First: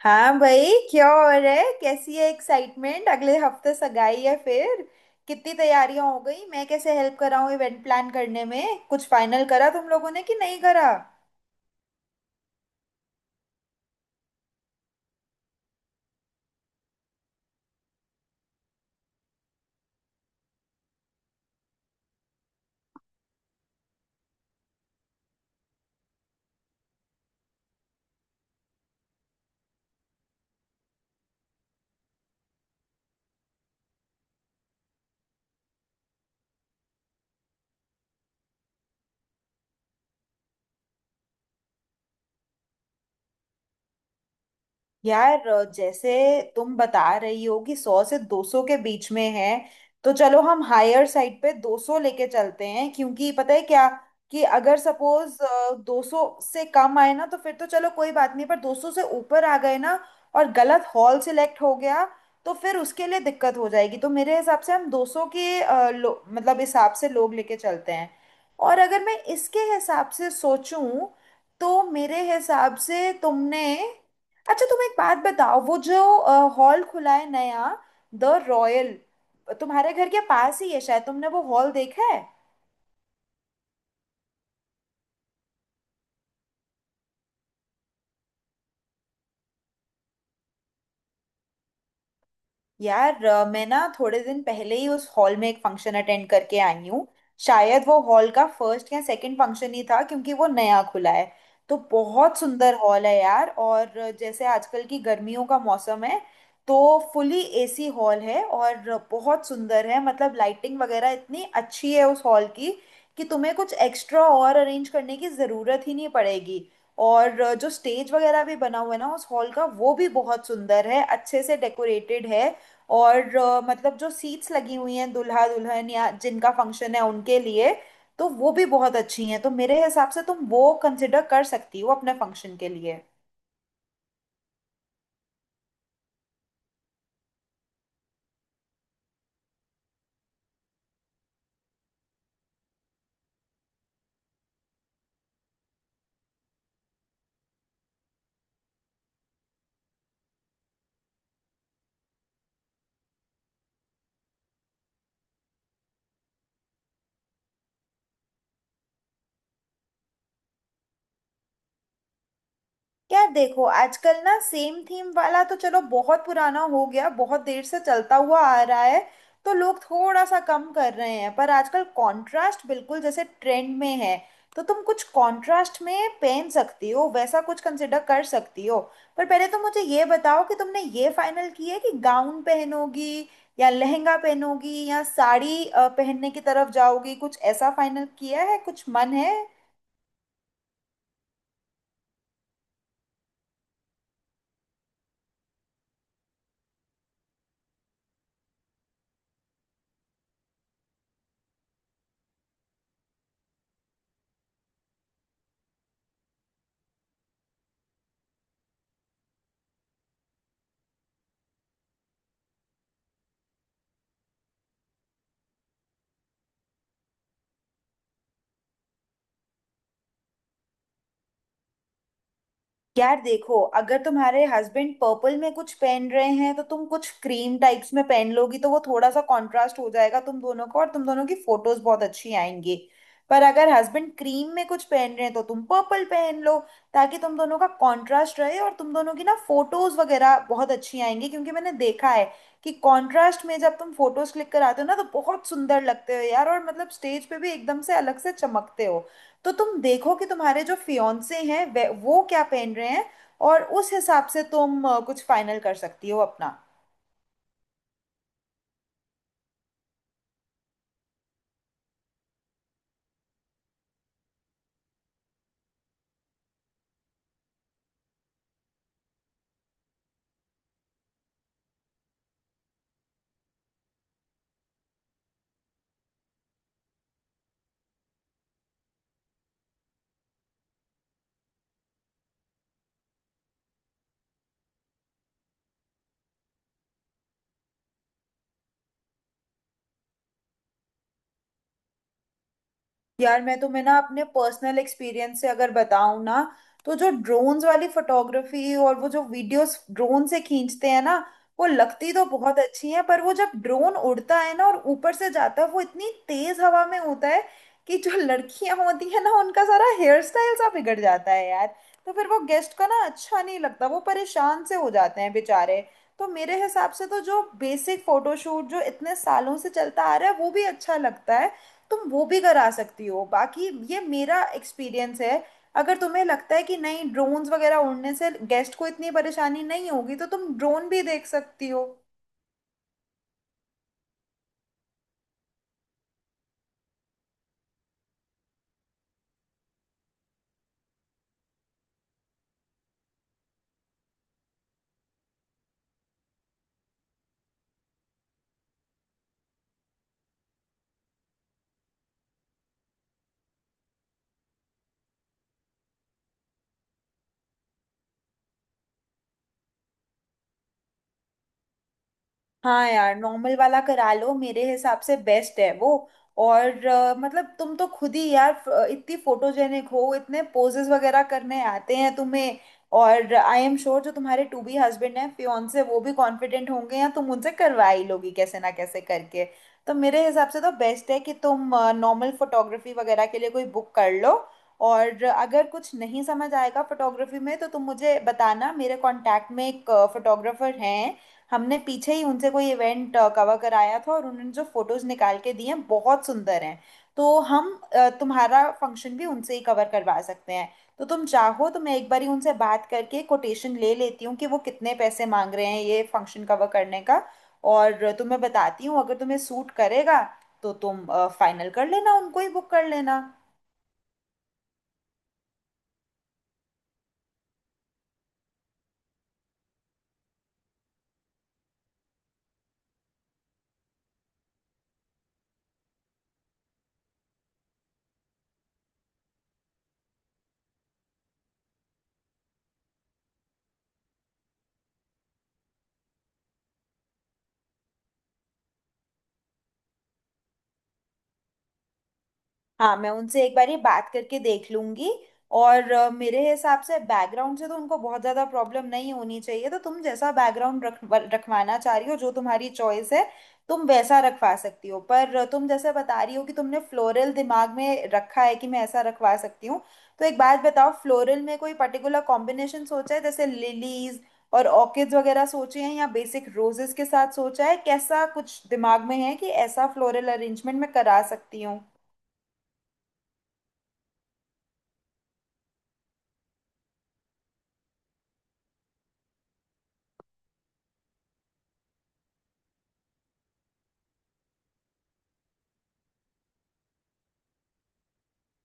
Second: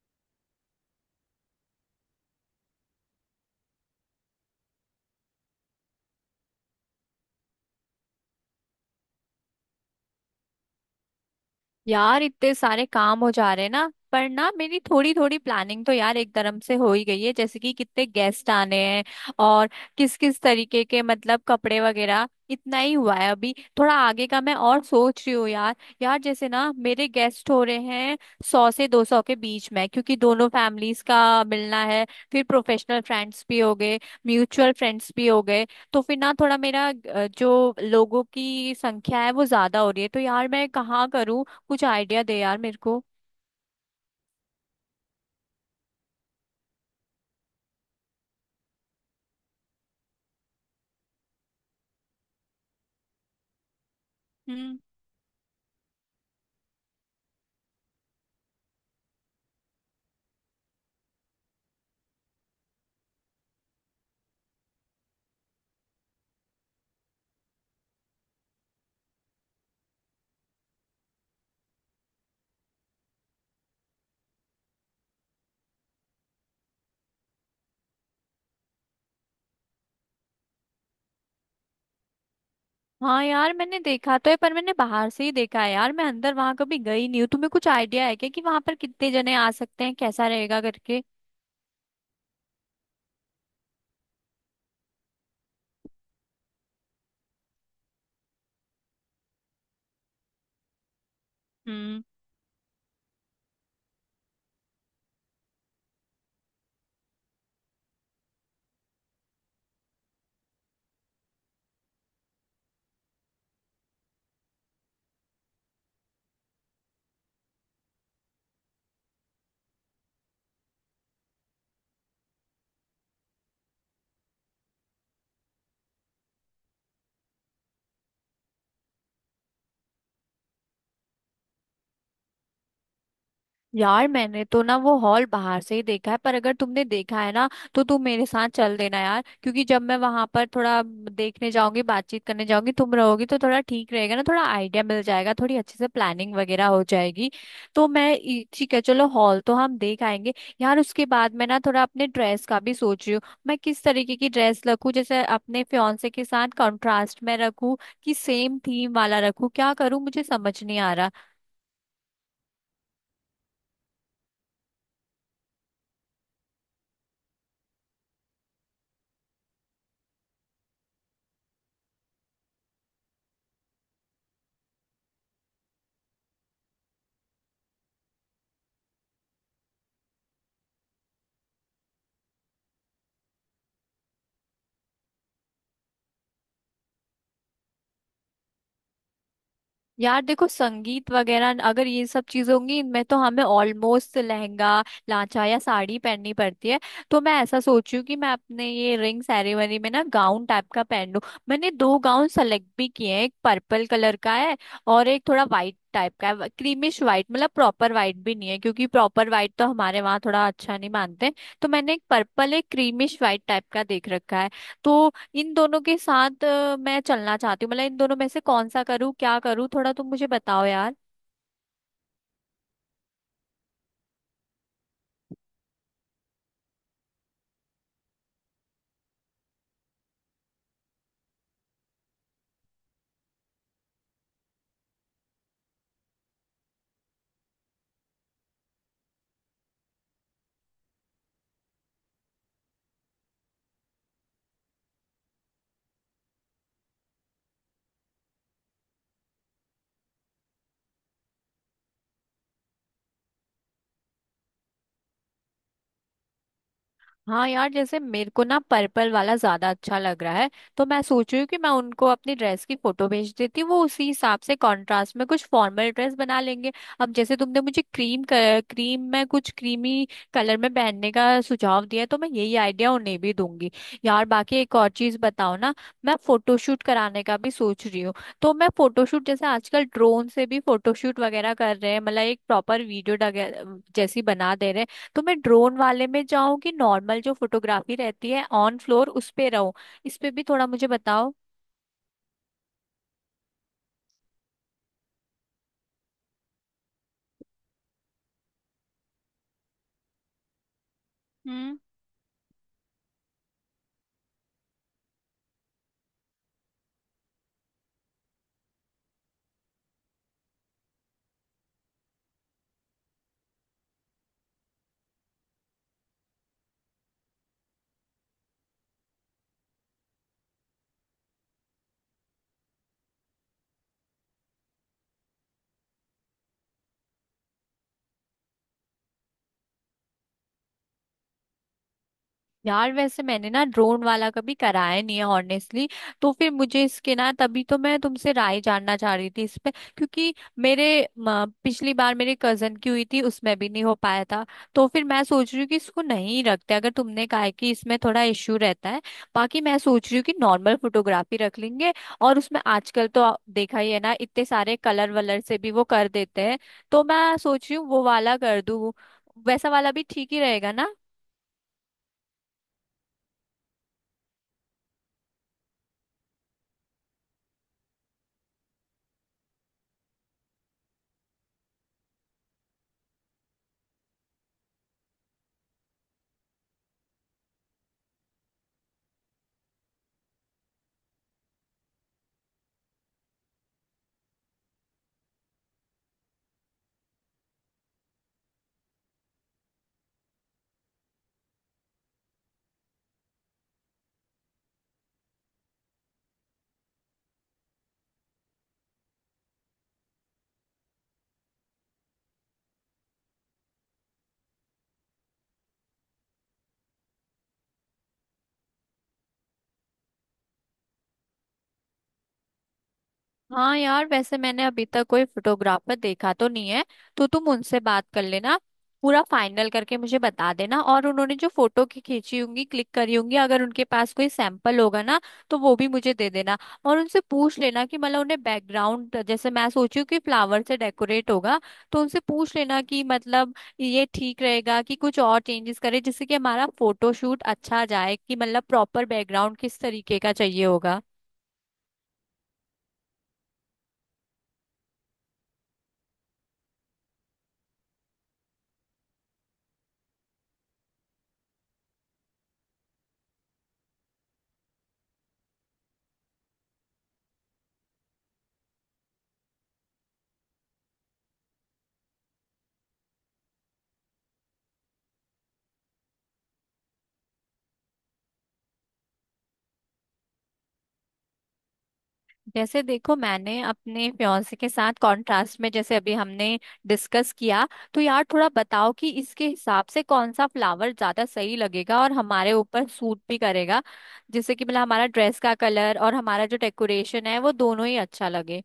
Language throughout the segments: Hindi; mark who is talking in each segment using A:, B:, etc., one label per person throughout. A: हाँ भाई, क्या हो रहा है। कैसी है एक्साइटमेंट? अगले हफ्ते सगाई है फिर। कितनी तैयारियां हो गई? मैं कैसे हेल्प कर रहा हूँ इवेंट प्लान करने में? कुछ फाइनल करा तुम लोगों ने कि नहीं करा?
B: यार इतने सारे काम हो जा रहे हैं ना, पर ना मेरी थोड़ी थोड़ी प्लानिंग तो यार एक धर्म से हो ही गई है। जैसे कि कितने गेस्ट आने हैं और किस किस तरीके के, मतलब कपड़े वगैरह, इतना ही हुआ है अभी। थोड़ा आगे का मैं और सोच रही हूँ यार। यार जैसे ना मेरे गेस्ट हो रहे हैं 100 से 200 के बीच में, क्योंकि दोनों फैमिलीज का मिलना है। फिर प्रोफेशनल फ्रेंड्स भी हो गए, म्यूचुअल फ्रेंड्स भी हो गए। तो फिर ना थोड़ा मेरा जो लोगों की संख्या है वो ज्यादा हो रही है, तो यार मैं कहाँ करूँ? कुछ आइडिया दे यार मेरे को।
A: यार जैसे तुम बता रही हो कि 100 से 200 के बीच में है। तो चलो हम हायर साइड पे 200 लेके चलते हैं, क्योंकि पता है क्या कि
B: हम्म।
A: अगर सपोज 200 से कम आए ना तो फिर तो चलो कोई बात नहीं, पर 200 से ऊपर आ गए ना और गलत हॉल सिलेक्ट हो गया तो फिर उसके लिए दिक्कत हो जाएगी। तो मेरे हिसाब से हम 200 के मतलब हिसाब से लोग लेके चलते हैं। और अगर मैं इसके हिसाब से सोचूं तो मेरे हिसाब से तुमने, अच्छा तुम एक बात बताओ, वो जो हॉल खुला है नया, द रॉयल, तुम्हारे घर के पास ही है शायद, तुमने वो हॉल देखा है?
B: हाँ यार, मैंने देखा तो है, पर मैंने बाहर से ही देखा है यार। मैं अंदर वहां कभी गई नहीं हूँ। तुम्हें कुछ आइडिया है क्या कि वहां पर कितने जने आ सकते हैं, कैसा रहेगा करके?
A: यार मैं ना थोड़े दिन पहले ही उस हॉल में एक फंक्शन अटेंड करके आई हूँ। शायद वो हॉल का फर्स्ट या सेकंड फंक्शन ही था, क्योंकि वो नया खुला है। तो बहुत सुंदर हॉल है यार। और जैसे आजकल की गर्मियों का मौसम है, तो फुली एसी हॉल है और बहुत सुंदर है। मतलब लाइटिंग वगैरह इतनी अच्छी है उस हॉल की कि तुम्हें कुछ एक्स्ट्रा और अरेंज करने की ज़रूरत ही नहीं पड़ेगी। और जो स्टेज वगैरह भी बना हुआ है ना उस हॉल का, वो भी बहुत सुंदर है, अच्छे से डेकोरेटेड है। और मतलब जो सीट्स लगी हुई हैं दूल्हा दुल्हन या जिनका फंक्शन है उनके लिए, तो वो भी बहुत अच्छी हैं। तो मेरे हिसाब से तुम वो कंसिडर कर सकती हो अपने फंक्शन के लिए।
B: यार मैंने तो ना वो हॉल बाहर से ही देखा है, पर अगर तुमने देखा है ना तो तुम मेरे साथ चल देना यार। क्योंकि जब मैं वहां पर थोड़ा देखने जाऊंगी, बातचीत करने जाऊंगी, तुम रहोगी तो थोड़ा ठीक रहेगा ना। थोड़ा आइडिया मिल जाएगा, थोड़ी अच्छे से प्लानिंग वगैरह हो जाएगी। तो मैं ठीक है, चलो हॉल तो हम देख आएंगे। यार उसके बाद मैं ना थोड़ा अपने ड्रेस का भी सोच रही हूँ। मैं किस तरीके की ड्रेस रखूँ? जैसे अपने फियांसे के साथ कॉन्ट्रास्ट में रखूँ कि सेम थीम वाला रखूँ? क्या करूँ, मुझे समझ नहीं आ रहा।
A: यार देखो, आजकल ना सेम थीम वाला तो चलो बहुत पुराना हो गया, बहुत देर से चलता हुआ आ रहा है। तो लोग थोड़ा सा कम कर रहे हैं, पर आजकल कंट्रास्ट बिल्कुल जैसे ट्रेंड में है। तो तुम कुछ कंट्रास्ट में पहन सकती हो, वैसा कुछ कंसिडर कर सकती हो। पर पहले तो मुझे ये बताओ कि तुमने ये फाइनल किया है कि गाउन पहनोगी या लहंगा पहनोगी या साड़ी पहनने की तरफ जाओगी? कुछ ऐसा फाइनल किया है, कुछ मन है?
B: यार देखो, संगीत वगैरह अगर ये सब चीजें होंगी इनमें तो हमें ऑलमोस्ट लहंगा लांचा या साड़ी पहननी पड़ती है। तो मैं ऐसा सोच रही हूँ कि मैं अपने ये रिंग सेरेमनी में ना गाउन टाइप का पहन लूँ। मैंने दो गाउन सेलेक्ट भी किए हैं। एक पर्पल कलर का है और एक थोड़ा वाइट टाइप का है, क्रीमिश वाइट। मतलब प्रॉपर वाइट भी नहीं है, क्योंकि प्रॉपर वाइट तो हमारे वहाँ थोड़ा अच्छा नहीं मानते। तो मैंने एक पर्पल, एक क्रीमिश वाइट टाइप का देख रखा है। तो इन दोनों के साथ मैं चलना चाहती हूँ। मतलब इन दोनों में से कौन सा करूँ, क्या करूँ, थोड़ा तुम मुझे बताओ।
A: यार देखो, अगर तुम्हारे हस्बैंड पर्पल में कुछ पहन रहे हैं तो तुम कुछ क्रीम टाइप्स में पहन लोगी, तो वो थोड़ा सा कंट्रास्ट हो जाएगा तुम दोनों को, और तुम दोनों की फोटोज बहुत अच्छी आएंगी। पर अगर हस्बैंड क्रीम में कुछ पहन रहे हैं तो तुम पर्पल पहन लो, ताकि तुम दोनों का कंट्रास्ट रहे और तुम दोनों की ना फोटोज वगैरह बहुत अच्छी आएंगी, क्योंकि मैंने देखा है कि कंट्रास्ट में जब तुम फोटोज क्लिक कराते हो ना तो बहुत सुंदर लगते हो यार। और मतलब स्टेज पे भी एकदम से अलग से चमकते हो। तो तुम देखो कि तुम्हारे जो फियोंसे हैं वो क्या पहन रहे हैं, और उस हिसाब से तुम कुछ फाइनल कर सकती हो अपना।
B: हाँ यार, जैसे मेरे को ना पर्पल वाला ज्यादा अच्छा लग रहा है। तो मैं सोच रही हूँ कि मैं उनको अपनी ड्रेस की फोटो भेज देती हूँ। वो उसी हिसाब से कंट्रास्ट में कुछ फॉर्मल ड्रेस बना लेंगे। अब जैसे तुमने मुझे क्रीम में कुछ क्रीमी कलर में पहनने का सुझाव दिया है, तो मैं यही आइडिया उन्हें भी दूंगी। यार बाकी एक और चीज बताओ ना। मैं फोटोशूट कराने का भी सोच रही हूँ। तो मैं फोटोशूट जैसे आजकल ड्रोन से भी फोटोशूट वगैरह कर रहे हैं, मतलब एक प्रॉपर वीडियो जैसी बना दे रहे हैं। तो मैं ड्रोन वाले में जाऊं कि नॉर्मल जो फोटोग्राफी रहती है ऑन फ्लोर, उस पे रहूं? इस पे भी थोड़ा मुझे बताओ।
A: यार मैं तुम्हें ना अपने पर्सनल एक्सपीरियंस से अगर बताऊं ना, तो जो ड्रोन्स वाली फोटोग्राफी और वो जो वीडियोस ड्रोन से खींचते हैं ना, वो लगती तो बहुत अच्छी है, पर वो जब ड्रोन उड़ता है ना और ऊपर से जाता है वो इतनी तेज हवा में होता है कि जो लड़कियां होती है ना उनका सारा हेयर स्टाइल सा बिगड़ जाता है यार। तो फिर वो गेस्ट का ना अच्छा नहीं लगता, वो परेशान से हो जाते हैं बेचारे। तो मेरे हिसाब से तो जो बेसिक फोटोशूट जो इतने सालों से चलता आ रहा है वो भी अच्छा लगता है। तुम वो भी करा सकती हो, बाकी ये मेरा एक्सपीरियंस है। अगर तुम्हें लगता है कि नहीं, ड्रोन्स वगैरह उड़ने से गेस्ट को इतनी परेशानी नहीं होगी, तो तुम ड्रोन भी देख सकती हो।
B: यार वैसे मैंने ना ड्रोन वाला कभी कराया नहीं है ऑनेस्टली। तो फिर मुझे इसके ना, तभी तो मैं तुमसे राय जानना चाह रही थी इस पे। क्योंकि मेरे पिछली बार मेरे कजन की हुई थी, उसमें भी नहीं हो पाया था। तो फिर मैं सोच रही हूँ कि इसको नहीं रखते, अगर तुमने कहा है कि इसमें थोड़ा इश्यू रहता है। बाकी मैं सोच रही हूँ कि नॉर्मल फोटोग्राफी रख लेंगे। और उसमें आजकल तो देखा ही है ना, इतने सारे कलर वलर से भी वो कर देते हैं। तो मैं सोच रही हूँ वो वाला कर दूँ। वैसा वाला भी ठीक ही रहेगा ना।
A: हाँ यार, नॉर्मल वाला करा लो, मेरे हिसाब से बेस्ट है वो। और मतलब तुम तो खुद ही यार इतनी फोटोजेनिक हो, इतने पोजेस वगैरह करने आते हैं तुम्हें। और आई एम श्योर जो तुम्हारे टू बी हस्बैंड हैं फियोन्से, वो भी कॉन्फिडेंट होंगे या तुम उनसे करवा ही लोगी कैसे ना कैसे करके। तो मेरे हिसाब से तो बेस्ट है कि तुम नॉर्मल फोटोग्राफी वगैरह के लिए कोई बुक कर लो। और अगर कुछ नहीं समझ आएगा फोटोग्राफी में तो तुम मुझे बताना, मेरे कांटेक्ट में एक फोटोग्राफर हैं। हमने पीछे ही उनसे कोई इवेंट कवर कराया था और उन्होंने जो फोटोज निकाल के दिए हैं बहुत सुंदर हैं। तो हम तुम्हारा फंक्शन भी उनसे ही कवर करवा सकते हैं। तो तुम चाहो तो मैं एक बारी उनसे बात करके कोटेशन ले लेती हूँ कि वो कितने पैसे मांग रहे हैं ये फंक्शन कवर करने का। और तुम्हें बताती हूँ, अगर तुम्हें सूट करेगा तो तुम फाइनल कर लेना, उनको ही बुक कर लेना।
B: हाँ यार, वैसे मैंने अभी तक कोई फोटोग्राफर देखा तो नहीं है। तो तुम उनसे बात कर लेना, पूरा फाइनल करके मुझे बता देना। और उन्होंने जो फोटो की खींची होंगी, क्लिक करी होंगी, अगर उनके पास कोई सैंपल होगा ना तो वो भी मुझे दे देना। और उनसे पूछ लेना कि मतलब उन्हें बैकग्राउंड, जैसे मैं सोची हूँ कि फ्लावर से डेकोरेट होगा, तो उनसे पूछ लेना कि मतलब ये ठीक रहेगा कि कुछ और चेंजेस करें, जिससे कि हमारा फोटोशूट अच्छा जाए। कि मतलब प्रॉपर बैकग्राउंड किस तरीके का चाहिए होगा।
A: हाँ, मैं उनसे एक बार ये बात करके देख लूंगी। और मेरे हिसाब से बैकग्राउंड से तो उनको बहुत ज़्यादा प्रॉब्लम नहीं होनी चाहिए, तो तुम जैसा बैकग्राउंड रख रखवाना चाह रही हो, जो तुम्हारी चॉइस है, तुम वैसा रखवा सकती हो। पर तुम जैसे बता रही हो कि तुमने फ्लोरल दिमाग में रखा है कि मैं ऐसा रखवा सकती हूँ, तो एक बात बताओ, फ्लोरल में कोई पर्टिकुलर कॉम्बिनेशन सोचा है, जैसे लिलीज और ऑर्किड्स वगैरह सोचे हैं या बेसिक रोजेस के साथ सोचा है? कैसा कुछ दिमाग में है कि ऐसा फ्लोरल अरेंजमेंट मैं करा सकती हूँ?
B: जैसे देखो, मैंने अपने फ्योंसे के साथ कॉन्ट्रास्ट में जैसे अभी हमने डिस्कस किया, तो यार थोड़ा बताओ कि इसके हिसाब से कौन सा फ्लावर ज्यादा सही लगेगा और हमारे ऊपर सूट भी करेगा। जिससे कि मतलब हमारा ड्रेस का कलर और हमारा जो डेकोरेशन है, वो दोनों ही अच्छा लगे।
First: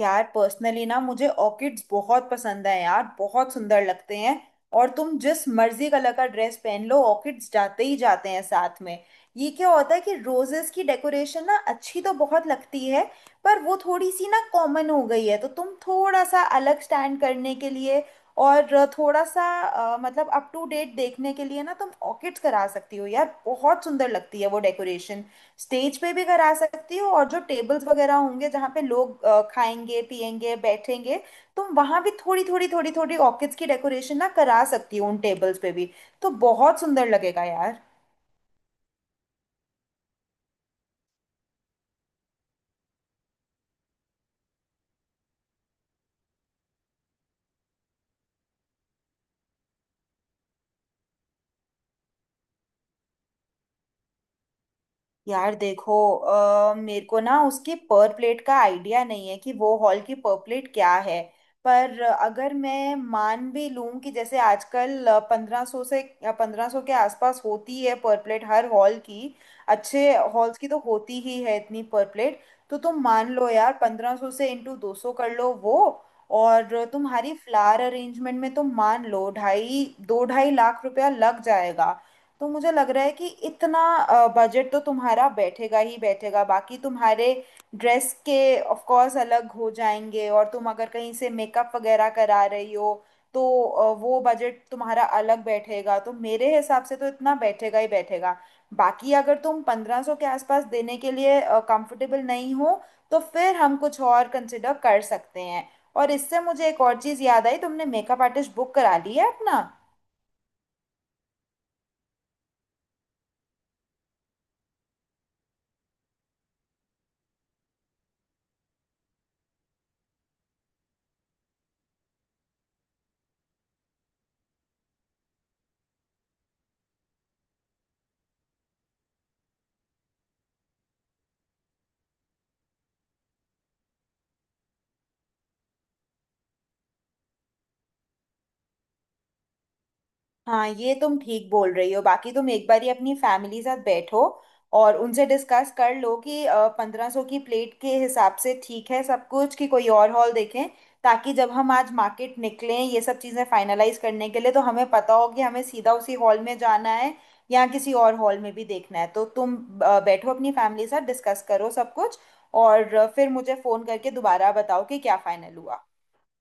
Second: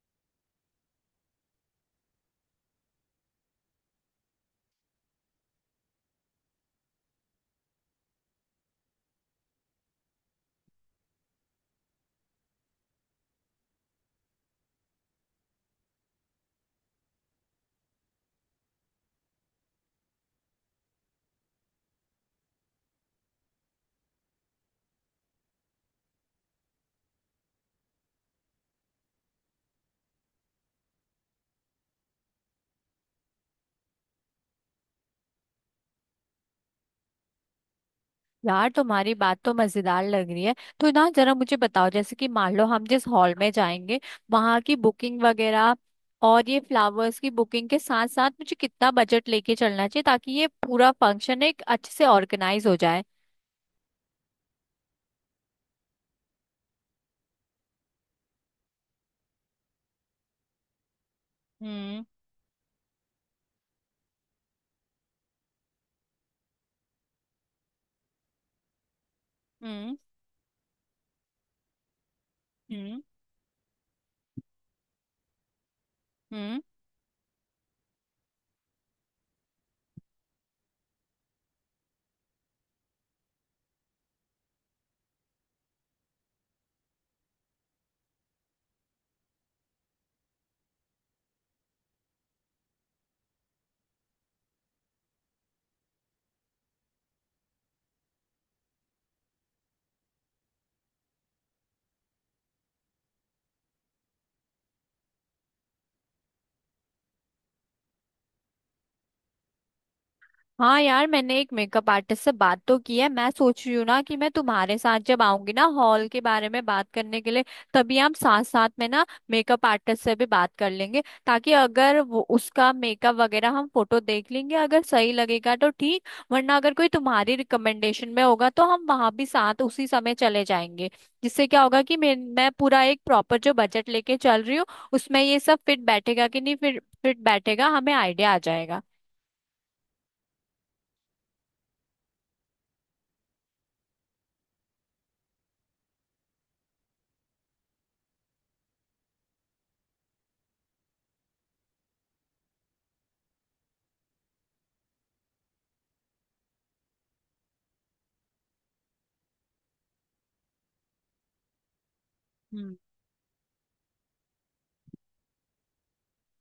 A: यार पर्सनली ना मुझे ऑर्किड्स बहुत पसंद है यार, बहुत सुंदर लगते हैं। और तुम जिस मर्जी कलर का ड्रेस पहन लो, ऑर्किड्स जाते ही जाते हैं साथ में। ये क्या होता है कि रोजेस की डेकोरेशन ना अच्छी तो बहुत लगती है, पर वो थोड़ी सी ना कॉमन हो गई है। तो तुम थोड़ा सा अलग स्टैंड करने के लिए और थोड़ा सा मतलब अप टू डेट देखने के लिए ना तुम ऑर्किड्स करा सकती हो यार, बहुत सुंदर लगती है वो डेकोरेशन। स्टेज पे भी करा सकती हो, और जो टेबल्स वगैरह होंगे जहाँ पे लोग खाएंगे पिएंगे बैठेंगे, तुम वहां भी थोड़ी थोड़ी थोड़ी थोड़ी ऑर्किड्स की डेकोरेशन ना करा सकती हो उन टेबल्स पे भी। तो बहुत सुंदर लगेगा यार।
B: यार तुम्हारी बात तो मजेदार लग रही है। तो ना जरा मुझे बताओ, जैसे कि मान लो हम जिस हॉल में जाएंगे वहां की बुकिंग वगैरह और ये फ्लावर्स की बुकिंग के साथ साथ मुझे कितना बजट लेके चलना चाहिए, ताकि ये पूरा फंक्शन एक अच्छे से ऑर्गेनाइज हो जाए।
A: यार देखो मेरे को ना उसके पर प्लेट का आइडिया नहीं है कि वो हॉल की पर प्लेट क्या है। पर
B: हम्म।
A: अगर मैं मान भी लूं कि जैसे आजकल 1500 के आसपास होती है पर प्लेट हर हॉल की।
B: हम्म।
A: अच्छे हॉल्स की तो होती ही है इतनी पर प्लेट। तो
B: हम्म।
A: तुम मान लो यार 1500 से इंटू 200 कर लो वो।
B: हम्म।
A: और तुम्हारी फ्लावर अरेंजमेंट में तुम मान लो ढाई 2-2.5 लाख रुपया लग जाएगा। तो मुझे लग रहा है कि इतना बजट तो तुम्हारा बैठेगा ही बैठेगा। बाकी तुम्हारे ड्रेस के ऑफ कोर्स अलग हो जाएंगे, और तुम अगर कहीं से मेकअप वगैरह करा रही हो तो वो बजट तुम्हारा अलग बैठेगा। तो मेरे हिसाब से तो इतना बैठेगा ही बैठेगा। बाकी अगर तुम 1500 के आसपास देने के लिए कंफर्टेबल नहीं हो तो फिर हम कुछ और कंसिडर कर सकते हैं। और इससे मुझे एक और चीज़ याद आई, तुमने मेकअप आर्टिस्ट बुक करा ली है अपना?
B: हाँ यार, मैंने एक मेकअप आर्टिस्ट से बात तो की है। मैं सोच रही हूँ ना कि मैं तुम्हारे साथ जब आऊंगी ना हॉल के बारे में बात करने के लिए, तभी हम साथ साथ में ना मेकअप आर्टिस्ट से भी बात कर लेंगे। ताकि अगर वो उसका मेकअप वगैरह हम फोटो देख लेंगे, अगर सही लगेगा तो ठीक, वरना अगर कोई तुम्हारी रिकमेंडेशन में होगा तो हम वहां भी साथ उसी समय चले जाएंगे। जिससे क्या होगा कि मैं पूरा एक प्रॉपर जो बजट लेके चल रही हूँ, उसमें ये सब फिट बैठेगा कि नहीं, फिर फिट बैठेगा, हमें आइडिया आ जाएगा।
A: हाँ, ये तुम ठीक बोल रही हो। बाकी तुम एक बार ही अपनी फैमिली साथ बैठो और उनसे डिस्कस कर लो कि 1500 की प्लेट के हिसाब से ठीक है सब कुछ कि कोई और हॉल देखें, ताकि जब हम आज मार्केट निकलें ये सब चीज़ें फाइनलाइज करने के लिए तो हमें पता हो कि हमें सीधा उसी हॉल में जाना है या किसी और हॉल में भी देखना है। तो तुम बैठो अपनी फैमिली साथ डिस्कस करो सब कुछ, और फिर मुझे फ़ोन करके दोबारा बताओ कि क्या फाइनल हुआ।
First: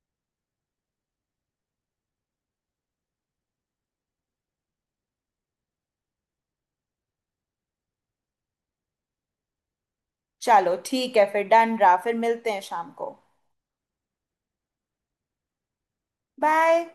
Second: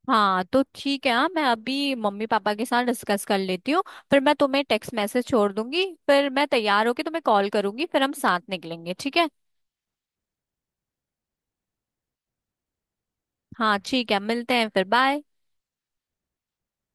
B: हाँ तो ठीक है। हाँ मैं अभी मम्मी पापा के साथ डिस्कस कर लेती हूँ। फिर मैं तुम्हें टेक्स्ट मैसेज छोड़ दूंगी, फिर मैं तैयार होके तुम्हें कॉल करूंगी, फिर हम साथ निकलेंगे, ठीक है।
A: चलो ठीक है, फिर डन रहा, फिर मिलते हैं शाम को।
B: हाँ ठीक है, मिलते हैं फिर, बाय।
A: बाय।